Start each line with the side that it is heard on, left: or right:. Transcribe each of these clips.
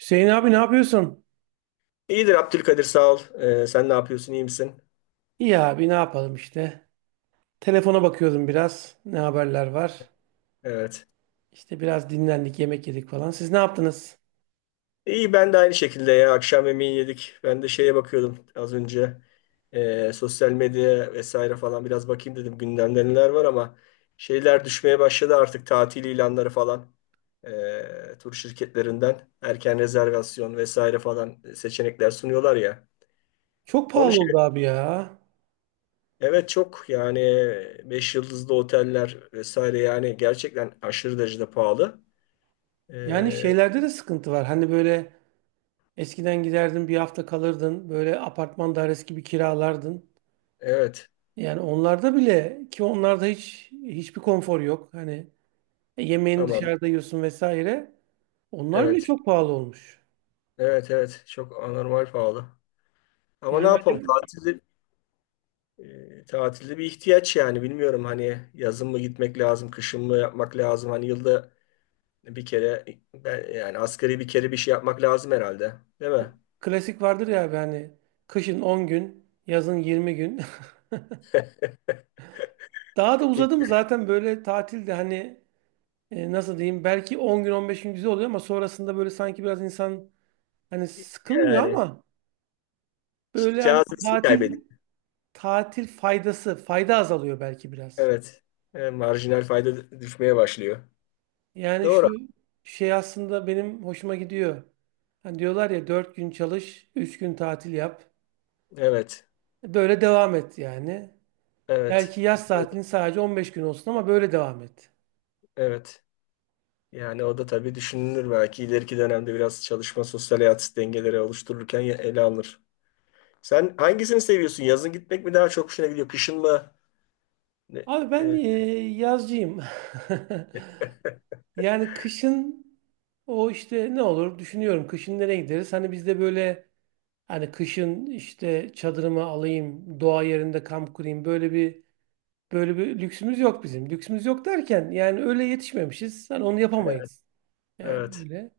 right: Hüseyin abi ne yapıyorsun?
left: İyidir Abdülkadir sağ ol. Sen ne yapıyorsun, iyi misin?
right: İyi abi ne yapalım işte. Telefona bakıyordum biraz. Ne haberler var?
left: Evet.
right: İşte biraz dinlendik, yemek yedik falan. Siz ne yaptınız?
left: İyi, ben de aynı şekilde ya, akşam yemeği yedik. Ben de şeye bakıyordum az önce. Sosyal medya vesaire falan biraz bakayım dedim. Gündemde neler var ama şeyler düşmeye başladı artık, tatil ilanları falan. Tur şirketlerinden erken rezervasyon vesaire falan seçenekler sunuyorlar ya.
right: Çok
left: Onu
right: pahalı
left: şey,
right: oldu abi ya.
left: evet çok yani, 5 yıldızlı oteller vesaire, yani gerçekten aşırı derecede pahalı.
right: Yani
left: Ee,
right: şeylerde de sıkıntı var. Hani böyle eskiden giderdin bir hafta kalırdın. Böyle apartman dairesi gibi kiralardın.
left: Evet.
right: Yani onlarda bile ki onlarda hiçbir konfor yok. Hani yemeğini
left: Tamam.
right: dışarıda yiyorsun vesaire. Onlar bile
left: Evet.
right: çok pahalı olmuş.
left: Evet, evet. Çok anormal pahalı. Ama ne
right: Yani acaba
left: yapalım? Tatilde bir ihtiyaç yani. Bilmiyorum hani yazın mı gitmek lazım, kışın mı yapmak lazım? Hani yılda bir kere, yani asgari bir kere bir şey yapmak lazım herhalde. Değil mi?
right: bu klasik vardır ya abi hani kışın 10 gün, yazın 20 gün. Daha da uzadı mı zaten böyle tatilde hani nasıl diyeyim, belki 10 gün 15 gün güzel oluyor ama sonrasında böyle sanki biraz insan hani sıkılmıyor
left: Yani
right: ama böyle hani
left: cazibesini
right: tatil
left: kaybediyor.
right: tatil faydası fayda azalıyor belki biraz.
left: Evet. Marjinal fayda düşmeye başlıyor.
right: Yani
left: Doğru.
right: şu şey aslında benim hoşuma gidiyor. Hani diyorlar ya 4 gün çalış, 3 gün tatil yap.
left: Evet.
right: Böyle devam et yani.
left: Evet.
right: Belki yaz tatilin sadece 15 gün olsun ama böyle devam et.
left: Evet. Yani o da tabii düşünülür, belki ileriki dönemde biraz çalışma sosyal hayat dengeleri oluştururken ele alınır. Sen hangisini seviyorsun? Yazın gitmek mi daha çok hoşuna gidiyor? Kışın mı? Ne-
right: Abi
left: e,
right: ben
left: e,
right: yazcıyım. Yani kışın o işte ne olur düşünüyorum. Kışın nereye gideriz? Hani bizde böyle hani kışın işte çadırımı alayım, doğa yerinde kamp kurayım. Böyle bir lüksümüz yok bizim. Lüksümüz yok derken yani öyle yetişmemişiz. Hani onu yapamayız. Yani
left: evet,
right: öyle.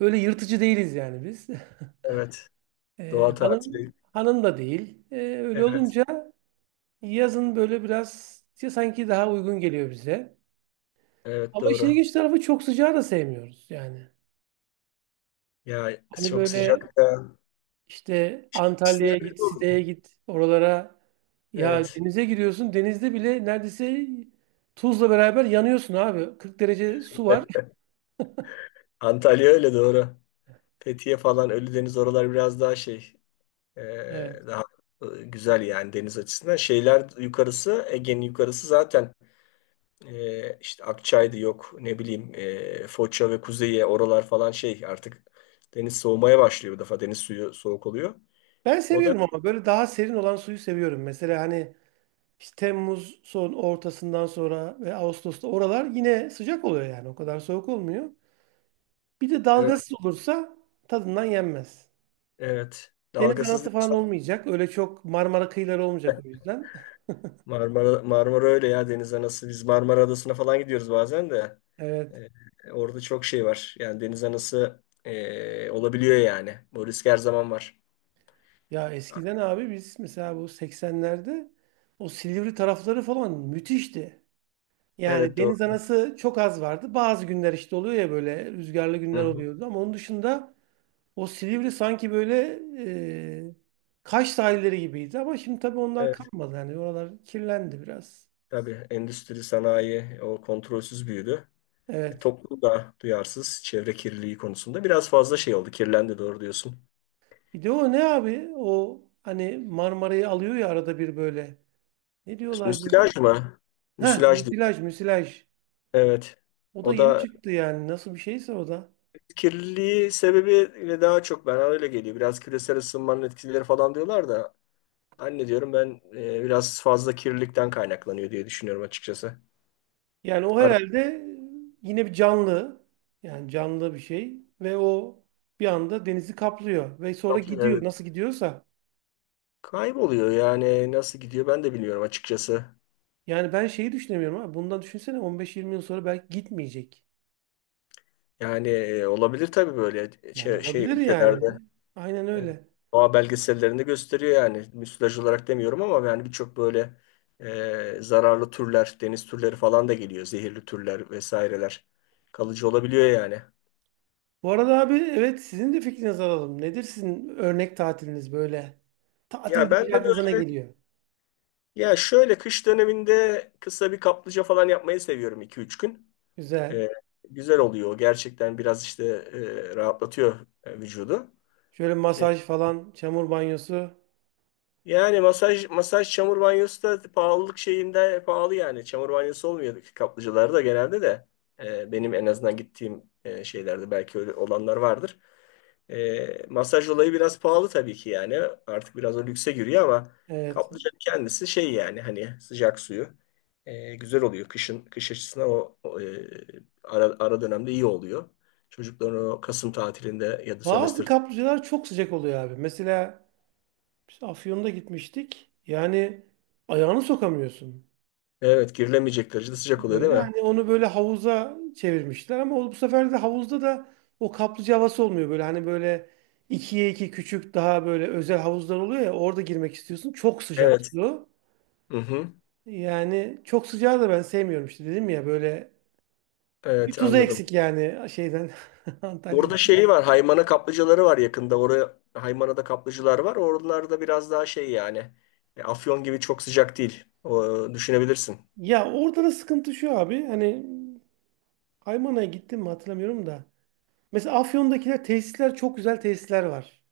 right: Öyle yırtıcı değiliz yani biz.
left: evet. Doğa
right: E,
left: tatili.
right: hanım da değil. E, öyle
left: Evet,
right: olunca yazın böyle biraz sanki daha uygun geliyor bize.
left: evet
right: Ama işin
left: doğru.
right: ilginç tarafı çok sıcağı da sevmiyoruz yani.
left: Ya
right: Hani
left: çok
right: böyle
left: sıcak da.
right: işte Antalya'ya git, Side'ye git, oralara ya
left: Evet.
right: denize giriyorsun. Denizde bile neredeyse tuzla beraber yanıyorsun abi. 40 derece su var.
left: Antalya öyle, doğru. Fethiye falan, Ölüdeniz, oralar biraz daha şey, e,
right: Evet.
left: daha güzel yani deniz açısından. Şeyler yukarısı, Ege'nin yukarısı zaten, işte Akçay'dı, yok ne bileyim, Foça ve Kuzey'e, oralar falan, şey artık deniz soğumaya başlıyor, bu defa deniz suyu soğuk oluyor.
right: Ben
left: O da
right: seviyorum ama böyle daha serin olan suyu seviyorum. Mesela hani işte Temmuz son ortasından sonra ve Ağustos'ta oralar yine sıcak oluyor yani. O kadar soğuk olmuyor. Bir de dalgasız
left: evet,
right: olursa tadından yenmez.
left: evet.
right: Deniz anası
left: Dalgasızlık.
right: falan olmayacak. Öyle çok Marmara kıyıları olmayacak o yüzden.
left: Marmara, Marmara öyle ya, deniz anası, biz Marmara Adası'na falan gidiyoruz bazen de.
right: Evet.
left: Orada çok şey var yani, deniz anası olabiliyor yani, bu risk her zaman var.
right: Ya eskiden abi biz mesela bu 80'lerde o Silivri tarafları falan müthişti. Yani
left: Evet doğru.
right: deniz anası çok az vardı. Bazı günler işte oluyor ya, böyle rüzgarlı
left: Hı
right: günler
left: hı.
right: oluyordu. Ama onun dışında o Silivri sanki böyle e, Kaş sahilleri gibiydi. Ama şimdi tabii onlar
left: Evet,
right: kalmadı. Yani oralar kirlendi biraz.
left: tabii endüstri sanayi o kontrolsüz büyüdü.
right: Evet.
left: Toplum da duyarsız çevre kirliliği konusunda, biraz fazla şey oldu. Kirlendi, doğru diyorsun.
right: Bir de o ne abi? O hani Marmara'yı alıyor ya arada bir böyle. Ne diyorlar böyle?
left: Müsilaj mı?
right: Heh,
left: Müsilaj değil.
right: müsilaj, müsilaj.
left: Evet.
right: O da
left: O
right: yeni
left: da
right: çıktı yani. Nasıl bir şeyse o da.
left: kirliliği sebebiyle daha çok, bana öyle geliyor. Biraz küresel ısınmanın etkileri falan diyorlar da, anne diyorum ben, biraz fazla kirlilikten kaynaklanıyor diye düşünüyorum açıkçası.
right: Yani o
left: Arı
right: herhalde yine bir canlı. Yani canlı bir şey. Ve o bir anda denizi kaplıyor. Ve sonra
left: kaplıyor,
right: gidiyor.
left: evet.
right: Nasıl gidiyorsa.
left: Kayboluyor yani, nasıl gidiyor ben de bilmiyorum açıkçası.
right: Yani ben şeyi düşünemiyorum abi. Bundan düşünsene 15-20 yıl sonra belki gitmeyecek.
left: Yani olabilir tabii, böyle
right: Yani
left: şey
right: olabilir
left: ülkelerde.
right: yani. Aynen
left: Evet.
right: öyle.
left: Doğa belgesellerinde gösteriyor yani. Müsilaj olarak demiyorum ama yani, birçok böyle zararlı türler, deniz türleri falan da geliyor. Zehirli türler vesaireler. Kalıcı olabiliyor yani.
right: Bu arada abi, evet, sizin de fikrinizi alalım. Nedir sizin örnek tatiliniz böyle? Tatil
left: Ya ben
right: deyince
left: de
right: aklınıza ne
left: böyle,
right: geliyor?
left: ya şöyle kış döneminde kısa bir kaplıca falan yapmayı seviyorum, iki üç gün.
right: Güzel.
left: E, Güzel oluyor. Gerçekten biraz işte rahatlatıyor vücudu.
right: Şöyle
left: E,
right: masaj falan, çamur banyosu.
left: Yani masaj, çamur banyosu da pahalılık şeyinde pahalı yani. Çamur banyosu olmuyor ki kaplıcalarda genelde de. Benim en azından gittiğim şeylerde, belki öyle olanlar vardır. Masaj olayı biraz pahalı tabii ki yani. Artık biraz o lükse giriyor ama
right: Evet.
left: kaplıcanın kendisi şey yani, hani sıcak suyu güzel oluyor. Kışın, kış açısından ara dönemde iyi oluyor. Çocukların o Kasım tatilinde ya da sömestr,
right: Bazı kaplıcalar çok sıcak oluyor abi. Mesela biz Afyon'da gitmiştik. Yani ayağını sokamıyorsun.
left: evet girilemeyecek derecede sıcak oluyor değil
right: Böyle
left: mi?
right: hani onu böyle havuza çevirmişler ama o- bu sefer de havuzda da o kaplıca havası olmuyor. Böyle hani böyle ikiye iki küçük daha böyle özel havuzlar oluyor ya, orada girmek istiyorsun. Çok sıcak
left: Evet.
right: su.
left: Hı hı.
right: Yani çok sıcağı da ben sevmiyorum, işte dedim ya, böyle bir
left: Evet,
right: tuzu
left: anladım.
right: eksik yani Antalya'dan.
left: Burada şeyi var. Haymana kaplıcaları var yakında. Oraya, Haymana'da kaplıcılar var. Oralarda biraz daha şey yani, Afyon gibi çok sıcak değil. O, düşünebilirsin.
right: Ya orada da sıkıntı şu abi, hani Aymana'ya gittim mi hatırlamıyorum da. Mesela Afyon'dakiler, tesisler, çok güzel tesisler var.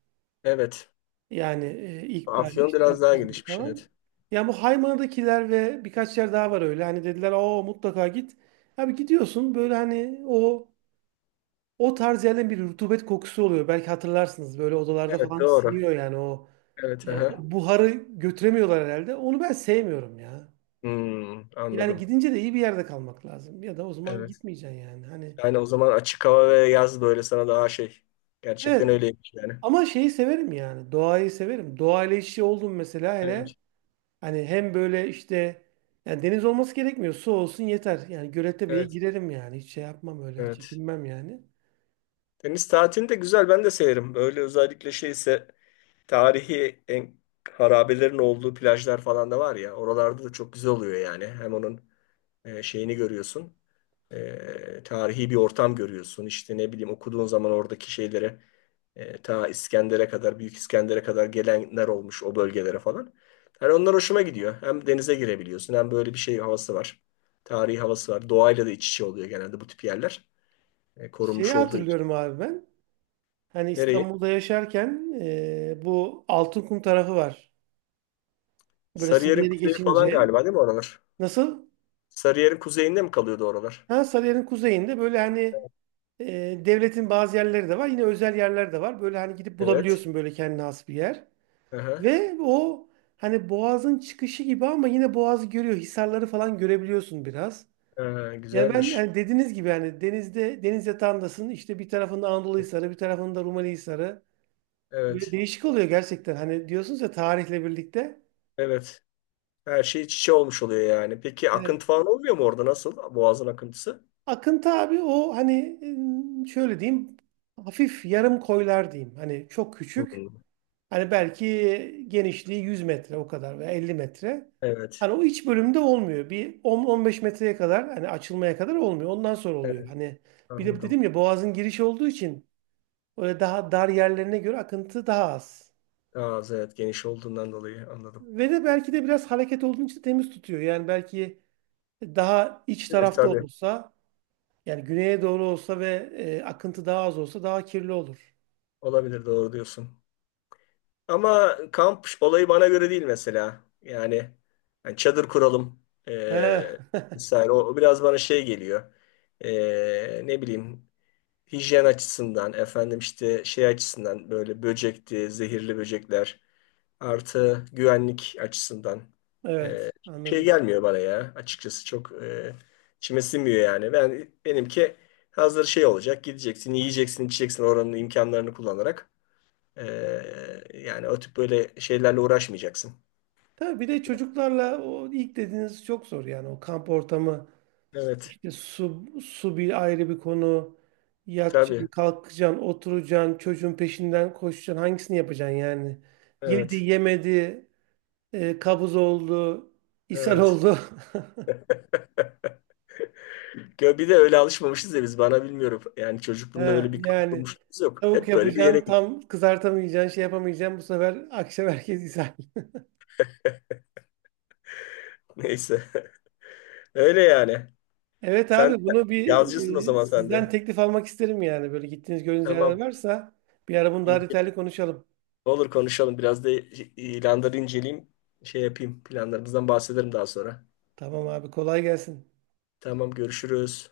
left: Evet.
right: Yani İkbal
left: Afyon
right: işte,
left: biraz daha
right: Öktem
left: gelişmiş.
right: falan.
left: Evet.
right: Yani bu Haymana'dakiler ve birkaç yer daha var öyle. Hani dediler o mutlaka git. Abi gidiyorsun böyle hani o tarz yerlerin bir rutubet kokusu oluyor. Belki hatırlarsınız böyle odalarda
left: Evet
right: falan
left: doğru.
right: siniyor yani
left: Evet.
right: o
left: Aha.
right: buharı götüremiyorlar herhalde. Onu ben sevmiyorum ya.
left: Hmm,
right: Yani
left: anladım.
right: gidince de iyi bir yerde kalmak lazım. Ya da o zaman
left: Evet.
right: gitmeyeceksin yani. Hani
left: Yani o zaman açık hava ve yaz böyle sana daha şey. Gerçekten
right: evet.
left: öyleymiş yani.
right: Ama şeyi severim yani. Doğayı severim. Doğayla iç içe oldum mesela, hele.
left: Evet.
right: Hani hem böyle işte yani deniz olması gerekmiyor. Su olsun yeter. Yani Göletepe'ye
left: Evet.
right: girerim yani. Hiç şey yapmam öyle.
left: Evet.
right: Çekinmem yani.
left: Deniz tatilini de güzel, ben de severim. Böyle özellikle şeyse, tarihi en harabelerin olduğu plajlar falan da var ya. Oralarda da çok güzel oluyor yani. Hem onun şeyini görüyorsun, tarihi bir ortam görüyorsun. İşte ne bileyim, okuduğun zaman oradaki şeylere, ta İskender'e kadar, Büyük İskender'e kadar gelenler olmuş o bölgelere falan. Hani onlar hoşuma gidiyor. Hem denize girebiliyorsun, hem böyle bir şey havası var. Tarihi havası var. Doğayla da iç içe oluyor genelde bu tip yerler.
right: Şeyi
left: Korunmuş olduğu için.
right: hatırlıyorum abi ben. Hani
left: Nereyi?
right: İstanbul'da yaşarken bu Altınkum tarafı var. Böyle
left: Sarıyer'in
right: Sarıyer'i
left: kuzeyi falan
right: geçince.
left: galiba değil mi oralar?
right: Nasıl?
left: Sarıyer'in kuzeyinde mi kalıyordu oralar?
right: Ha, Sarıyer'in kuzeyinde böyle hani devletin bazı yerleri de var. Yine özel yerler de var. Böyle hani gidip
left: Evet.
right: bulabiliyorsun böyle kendine has bir yer.
left: Aha.
right: Ve o hani boğazın çıkışı gibi ama yine boğazı görüyor. Hisarları falan görebiliyorsun biraz. Yani ben
left: Güzelmiş.
right: hani dediğiniz gibi hani denizde, deniz yatağındasın. İşte bir tarafında Anadolu Hisarı, bir tarafında Rumeli Hisarı. Böyle
left: Evet.
right: değişik oluyor gerçekten. Hani diyorsunuz ya, tarihle birlikte.
left: Evet. Her şey iç içe olmuş oluyor yani. Peki
right: Evet.
left: akıntı falan olmuyor mu orada? Nasıl? Boğazın akıntısı?
right: Akıntı abi, o hani şöyle diyeyim, hafif yarım koylar diyeyim. Hani çok küçük.
left: Hmm.
right: Hani belki genişliği 100 metre o kadar veya 50 metre.
left: Evet.
right: Hani o iç bölümde olmuyor. Bir 10-15 metreye kadar, hani açılmaya kadar olmuyor. Ondan sonra oluyor.
left: Evet.
right: Hani bir de
left: Anladım.
right: dedim ya, boğazın girişi olduğu için öyle daha dar yerlerine göre akıntı daha az.
left: Ağız evet, geniş olduğundan dolayı anladım.
right: Ve de belki de biraz hareket olduğu için temiz tutuyor. Yani belki daha iç
left: Olabilir
right: tarafta
left: tabii.
right: olursa, yani güneye doğru olsa ve akıntı daha az olsa daha kirli olur.
left: Olabilir, doğru diyorsun. Ama kamp olayı bana göre değil mesela. Yani, yani çadır kuralım,
right: He.
left: Ee, vesaire. O biraz bana şey geliyor. Ne bileyim, hijyen açısından, efendim işte şey açısından, böyle böcekti, zehirli böcekler, artı güvenlik açısından
right: Evet,
left: çok şey
right: anladım.
left: gelmiyor bana ya, açıkçası çok içime sinmiyor yani. Benimki hazır şey olacak, gideceksin yiyeceksin içeceksin oranın imkanlarını kullanarak. E, Yani o tip böyle şeylerle uğraşmayacaksın.
right: Tabii bir de çocuklarla o ilk dediğiniz çok zor yani, o kamp ortamı,
left: Evet
right: işte su bir ayrı bir konu. Yatacaksın,
left: tabii,
right: kalkacaksın, oturacaksın, çocuğun peşinden koşacaksın, hangisini yapacaksın yani? Yedi,
left: evet,
right: yemedi, kabız oldu, ishal
left: evet.
right: oldu.
left: Ya bir de öyle alışmamışız ya biz, bana bilmiyorum. Yani çocukluğumda
right: Ha,
left: öyle bir kamp
right: yani
left: kurmuşluğumuz yok,
right: tavuk
left: hep böyle bir yere
right: yapacaksın,
left: gittik.
right: tam kızartamayacaksın, şey yapamayacaksın, bu sefer akşam herkes ishal.
left: Neyse. Öyle yani.
right: Evet
left: Sen
right: abi, bunu bir
left: yazıcısın o zaman sen de.
right: sizden teklif almak isterim yani. Böyle gittiğiniz, gördüğünüz
left: Tamam.
right: yerler varsa bir ara bunu daha detaylı
left: İnceleyeyim.
right: konuşalım.
left: Olur, konuşalım. Biraz da ilanları inceleyeyim. Şey yapayım. Planlarımızdan bahsederim daha sonra.
right: Tamam abi, kolay gelsin.
left: Tamam, görüşürüz.